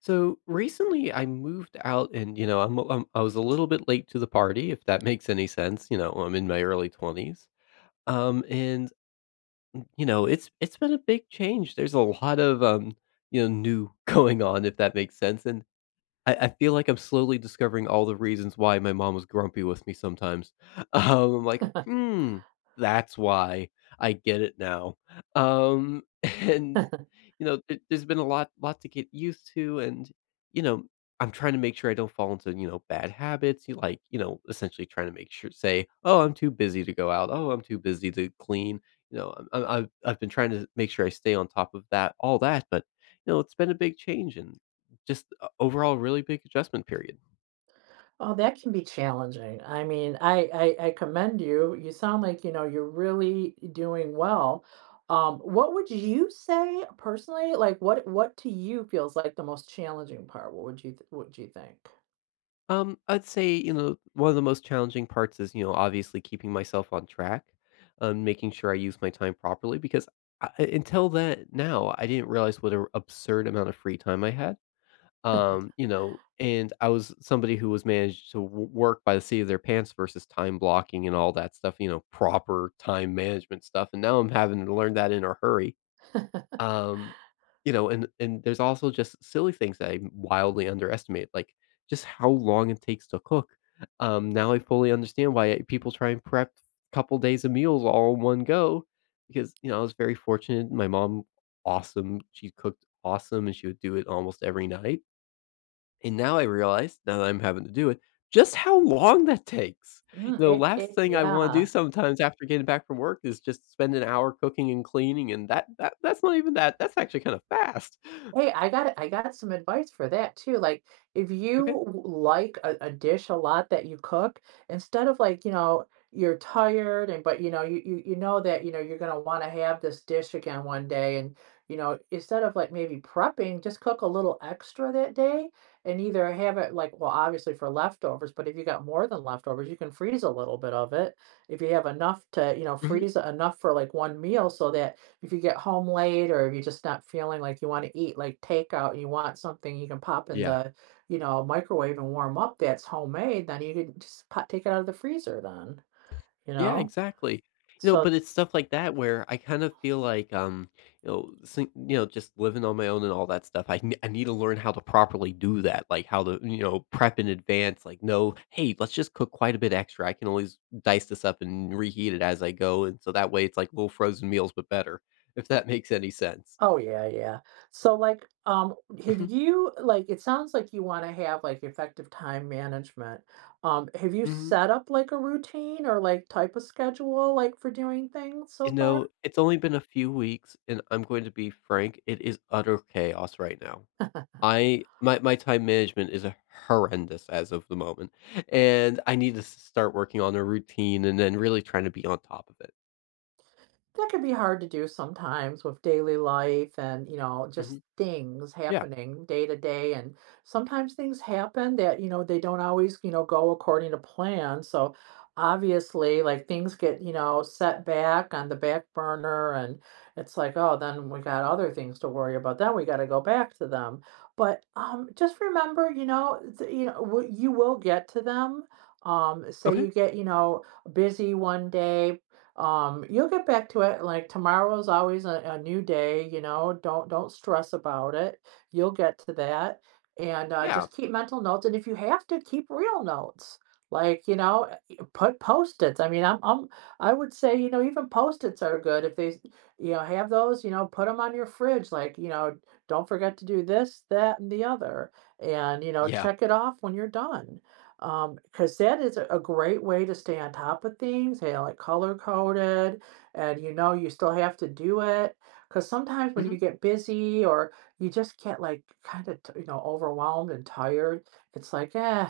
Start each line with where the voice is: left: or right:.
left: So recently I moved out and I was a little bit late to the party if that makes any sense, you know, I'm in my early 20s. And it's been a big change. There's a lot of new going on if that makes sense. And I feel like I'm slowly discovering all the reasons why my mom was grumpy with me sometimes. I'm like, "Hmm, that's why. I get it now." Um, and, there's been a lot to get used to you know, I'm trying to make sure I don't fall into, bad habits, you like, you know, essentially trying to make sure say, "Oh, I'm too busy to go out. Oh, I'm too busy to clean." You know, I've been trying to make sure I stay on top of that all that, but, it's been a big change and just overall really big adjustment period.
right: Oh, that can be challenging. I mean, I commend you. You sound like, you know, you're really doing well. What would you say personally? Like what to you feels like the most challenging part? What would you what do you think?
left: I'd say, you know, one of the most challenging parts is, you know, obviously keeping myself on track, making sure I use my time properly because until that now, I didn't realize what an absurd amount of free time I had. You know, and I was somebody who was managed to w- work by the seat of their pants versus time blocking and all that stuff, you know, proper time management stuff. And now I'm having to learn that in a hurry Um, you know, and there's also just silly things that I wildly underestimate, like just how long it takes to cook. Now I fully understand why people try and prep a couple days of meals all in one go because, you know, I was very fortunate. My mom, awesome. She cooked awesome and she would do it almost every night. And now I realize, now that I'm having to do it, just how long that takes.
right: Mm,
left: The
right: it
left: last
right: it
left: thing I wanna do
right: yeah.
left: sometimes after getting back from work is just spend an hour cooking and cleaning, and that's not even that's actually kinda fast.
right: Hey, I got some advice for that too. Like, if
left: Okay.
right: you like a dish a lot that you cook, instead of like, you know, you're tired and but you know, you know that, you know, you're gonna want to have this dish again one day and you know, instead of like maybe prepping, just cook a little extra that day and either have it like, well, obviously for leftovers, but if you got more than leftovers, you can freeze a little bit of it. If you have enough to, you know,
left: Mhm.
right: freeze enough for like one meal so that if you get home late or if you're just not feeling like you want to eat like takeout and you want something you can pop in
left: Yeah.
right: the, you know, microwave and warm up that's homemade, then you can just pop, take it out of the freezer then, you
left: Yeah,
right: know?
left: exactly. You know,
right: So
left: but it's stuff like that where I kind of feel like, you know, just living on my own and all that stuff, I need to learn how to properly do that, like, how to, you know, prep in advance, like, "No, hey, let's just cook quite a bit extra, I can always dice this up and reheat it as I go," and so that way it's like little frozen meals, but better, if that makes any sense.
right: Oh, yeah, yeah. So, like, have
left: Mhm,
right: you like, it sounds like you wanna have, like, effective time management. Have you
left: mhm.
right: set up, like, a routine or, like, type of schedule, like, for doing things
left: You
right: so far?
left: know, it's only been a few weeks, and I'm going to be frank, it is utter chaos right now. I My time management is horrendous as of the moment, and I need to s start working on a routine and then really trying to be on top of it.
right: That could be hard to do sometimes with daily life and, you know, just
left: Mhm.
right: things
left: Yeah.
right: happening day to day. And sometimes things happen that, you know, they don't always, you know, go according to plan. So obviously, like things get, you know, set back on the back burner. And it's like, oh, then we got other things to worry about. Then we got to go back to them. But just remember, you know, you know, you will get to them. Say you
left: Okay.
right: get, you know, busy one day, you'll get back to it like tomorrow is always a new day, you know. Don't stress about it, you'll get to that. And
left: Yeah.
right: just keep mental notes, and if you have to keep real notes like you know, put post-its. I would say, you know, even post-its are good. If they, you know, have those, you know, put them on your fridge. Like, you know, don't forget to do this, that and the other, and you know,
left: Yeah.
right: check it off when you're done. 'Cause that is a great way to stay on top of things. They are, like, color coded, and you know you still have to do it. Because sometimes when you
left: Mhm.
right: get busy or you just get, like, kinda you know, overwhelmed and tired, it's like, "Eh,"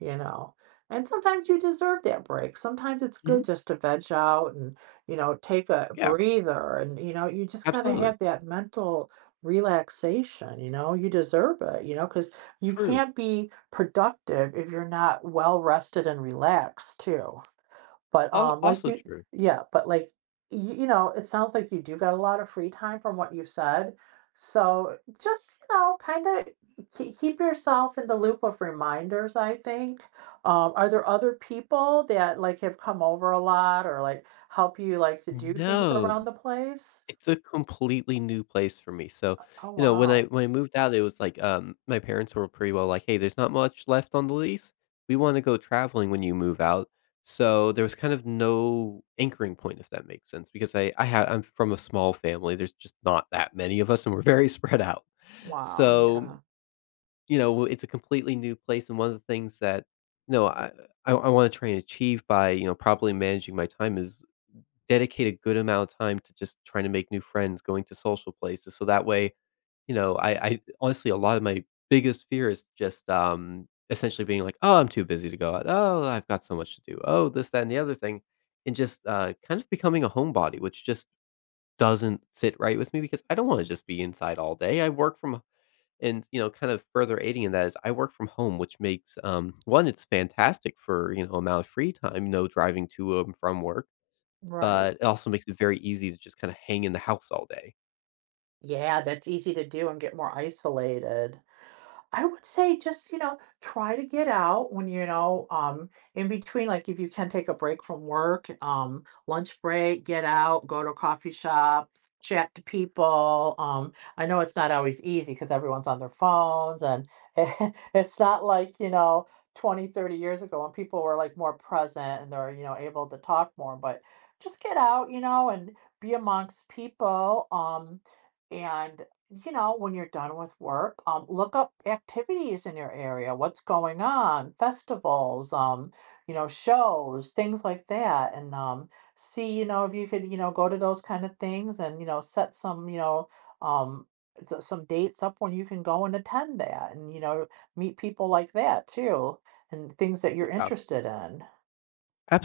right: you know? And sometimes you deserve that break. Sometimes it's
left: Mhm.
right: good just to veg out and, you know, take a
left: Yeah.
right: breather and, you know, you just gotta
left: Absolutely.
right: have that mental relaxation, you know? You deserve it, you know, because you
left: True.
right: can't be productive if you're not well rested and relaxed too. But,
left: Al
right: like
left: also
right: you
left: true.
right: yeah, but, like, you know, it sounds like you do got a lot of free time from what you said. So just, you know, kinda kee keep yourself in the loop of reminders, I think. Are there other people that, like, have come over a lot or, like, help you, like, to do things
left: No.
right: around the place?
left: It's a completely new place for me, so,
right: Oh, wow.
left: when I moved out, it was like, my parents were pretty well like, "Hey, there's not much left on the lease. We wanna go traveling when you move out." So, there was kind of no anchoring point, if that makes sense, because I'm from a small family, there's just not that many of us, and we're very spread out.
right: Wow,
left: So,
right: yeah.
left: you know, it's a completely new place, and one of the things that, you know, I I wanna try and achieve by, you know, properly managing my time is dedicate a good amount of time to just trying to make new friends, going to social places, so that way, you know, I honestly, a lot of my biggest fear is just, essentially being like, "Oh, I'm too busy to go out. Oh, I've got so much to do. Oh, this, that, and the other thing," and just, kind of becoming a homebody, which just doesn't sit right with me because I don't wanna just be inside all day. I work from and, kind of further aiding in that is I work from home, which makes, one, it's fantastic for, you know, amount of free time, no driving to and from work,
right: Right.
left: but it also makes it very easy to just kinda hang in the house all day.
right: Yeah, that's easy to do and get more isolated. I would say just, you know, try to get out when, you know, in between, like if you can take a break from work, lunch break, get out, go to a coffee shop, chat to people. I know it's not always easy because everyone's on their phones and it's not like, you know, 20-30 years ago when people were like more present and they're, you know, able to talk more, but just get out, you know, and be amongst people. Um, you know, when you're done with work, look up activities in your area, what's going on, festivals, you know, shows, things like that, and see, you know, if you could, you know, go to those kind of things and, you know, set some, you know, um, some dates up when you can go and attend that and, you know, meet people like that too, and things that you're
left: Yeah,
right: interested in.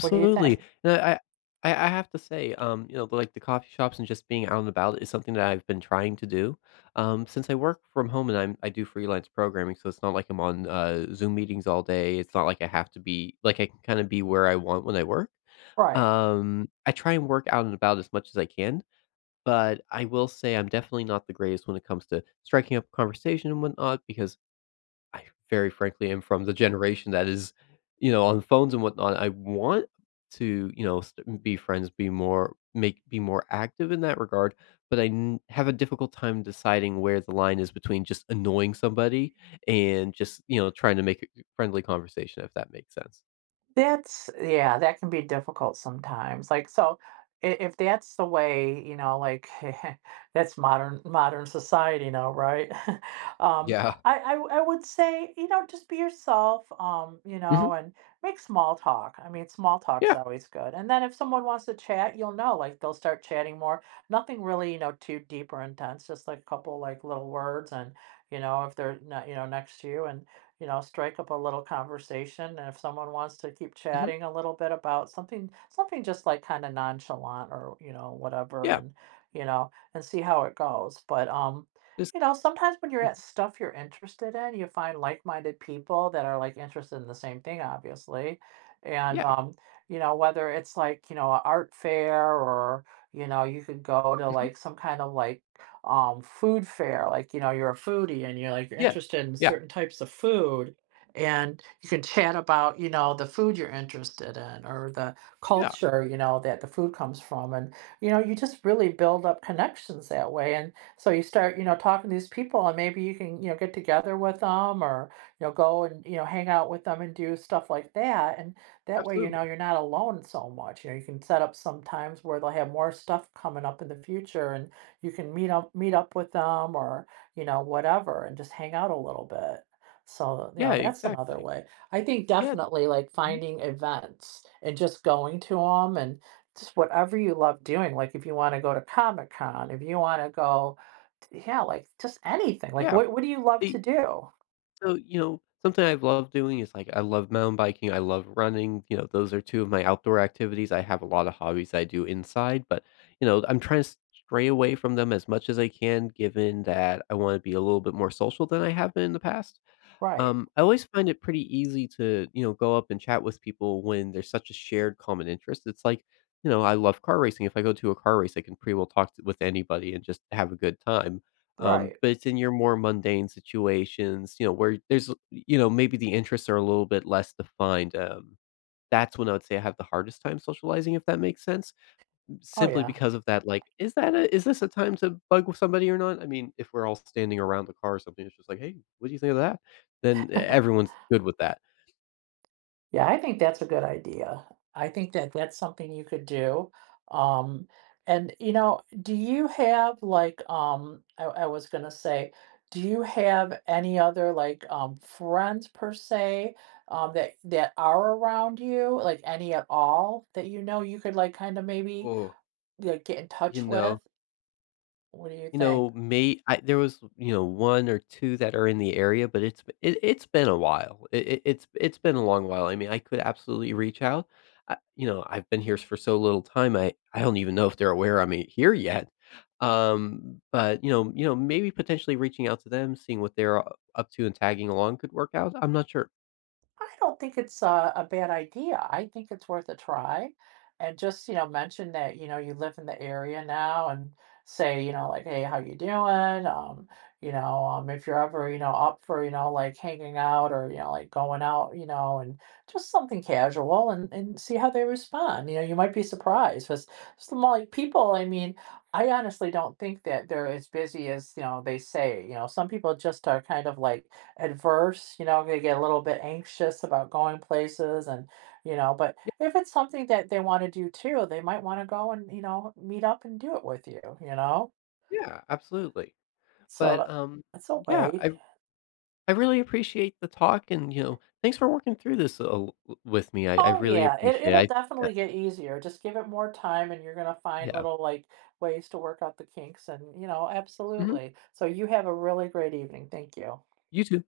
right: What do you think?
left: No, I have to say, you know, like, the coffee shops and just being out and about is something that I've been trying to do. Since I work from home and I do freelance programming, so it's not like I'm on, Zoom meetings all day, it's not like I have to be like, I can kinda be where I want when I work.
right: Right.
left: I try and work out and about as much as I can, but I will say I'm definitely not the greatest when it comes to striking up conversation and whatnot because I very frankly am from the generation that is, you know, on phones and whatnot. I want to, you know, be friends, be more active in that regard, but have a difficult time deciding where the line is between just annoying somebody and just, you know, trying to make a friendly conversation, if that makes sense.
right: That's yeah, that can be difficult sometimes. Like, so I if that's the way, you know, like that's modern society now, right? Um,
left: Yeah.
right: I would say, you know, just be yourself, you
left: Hmm.
right: know, and make small talk. I mean, small talk's
left: Yeah.
right: always good. And then if someone wants to chat, you'll know, like they'll start chatting more. Nothing really, you know, too deep or intense, just like a couple like little words and, you know, if they're not, you know, next to you. And you know, strike up a little conversation. And if someone wants to keep
left: Hmm.
right: chatting a little bit about something, something just like kind of nonchalant or, you know, whatever,
left: Yeah.
right: and, you know, and see how it goes. But,
left: Just
right: you know, sometimes when you're at stuff you're interested in, you find like minded people that are like interested in the same thing, obviously. And,
left: Yeah.
right: you know, whether it's like, you know, an art fair or, you know, you could go to
left: Mhm.
right: like some kind of like food fair, like, you know, you're a foodie and you're like, you're
left: Yeah.
right: interested in
left: Yeah.
right: certain types of food. And you can chat about, you know, the food you're interested in or the
left: Yeah.
right: culture, you know, that the food comes from. And, you know, you just really build up connections that way. And so you start, you know, talking to these people and maybe you can, you know, get together with them or, you know, go and, you know, hang out with them and do stuff like that. And that way, you know,
left: Absolutely.
right: you're not alone so much. You know, you can set up some times where they'll have more stuff coming up in the future and you can meet up with them or, you know, whatever and just hang out a little bit. So, you
left: Yeah,
right: know, that's another
left: exactly.
right: way. I think
left: Yeah.
right: definitely like
left: Mhm.
right: finding events and just going to them and just whatever you love doing. Like if you want to go to Comic Con, if you want to go, yeah, like just anything. Like
left: Yeah.
right: what do you love to
left: The
right: do?
left: so, you know, something I've loved doing is, like, I love mountain biking, I love running, you know, those are two of my outdoor activities. I have a lot of hobbies I do inside, but, you know, I'm trying to stray away from them as much as I can given that I wanna be a little bit more social than I have been in the past.
right: Right,
left: I always find it pretty easy to, you know, go up and chat with people when there's such a shared common interest. It's like, you know, I love car racing. If I go to a car race, I can pretty well talk to, with anybody and just have a good time.
right: right.
left: But it's in your more mundane situations, you know, where there's, you know, maybe the interests are a little bit less defined. That's when I would say I have the hardest time socializing, if that makes sense.
right: Oh
left: Simply
right: yeah.
left: because of that, like, is this a time to bug with somebody or not? I mean, if we're all standing around the car or something, it's just like, "Hey, what do you think of that?" Then e everyone's good with that.
right: Yeah, I think that's a good idea. I think that that's something you could do. Um, and you know, do you have like I was gonna say, do you have any other like friends per se that that are around you, like any at all that you know you could like kind of maybe
left: Oh.
right: like get in
left: You
right: touch
left: know?
right: with? What do you
left: You
right: think?
left: know, may I there was, you know, one or two that are in the area, but it's been a while. It's been a long while. I mean, I could absolutely reach out. I you know, I've been here for so little time, I don't even know if they're aware here yet. But, you know, maybe potentially reaching out to them, seeing what they're u up to and tagging along could work out. I'm not sure.
right: I don't think it's a bad idea. I think it's worth a try. And just, you know, mention that, you know, you live in the area now and say, you know, like, hey, how you doing? You know, if you're ever, you know, up for, you know, like hanging out or, you know, like going out, you know, and just something casual and see how they respond. You know, you might be surprised because some like people, I mean, I honestly don't think that they're as busy as, you know, they say. You know, some people just are kind of like, adverse, you know, they get a little bit anxious about going places and you know, but if it's something that they want to do too, they might want to go and, you know, meet up and do it with you, you know?
left: Yeah, yeah, absolutely.
right: So
left: But,
right: that's a
left: yeah,
right: way.
left: I really appreciate the talk and, you know, thanks for working through this, with me. I
right: Oh
left: really
right: yeah, it,
left: appreciate
right: it'll
left: it. I
right: definitely get easier. Just give it more time and you're gonna find
left: yeah.
right: little like ways to work out the kinks and, you know,
left: Mhm.
right: absolutely. So you have a really great evening. Thank you.
left: You too.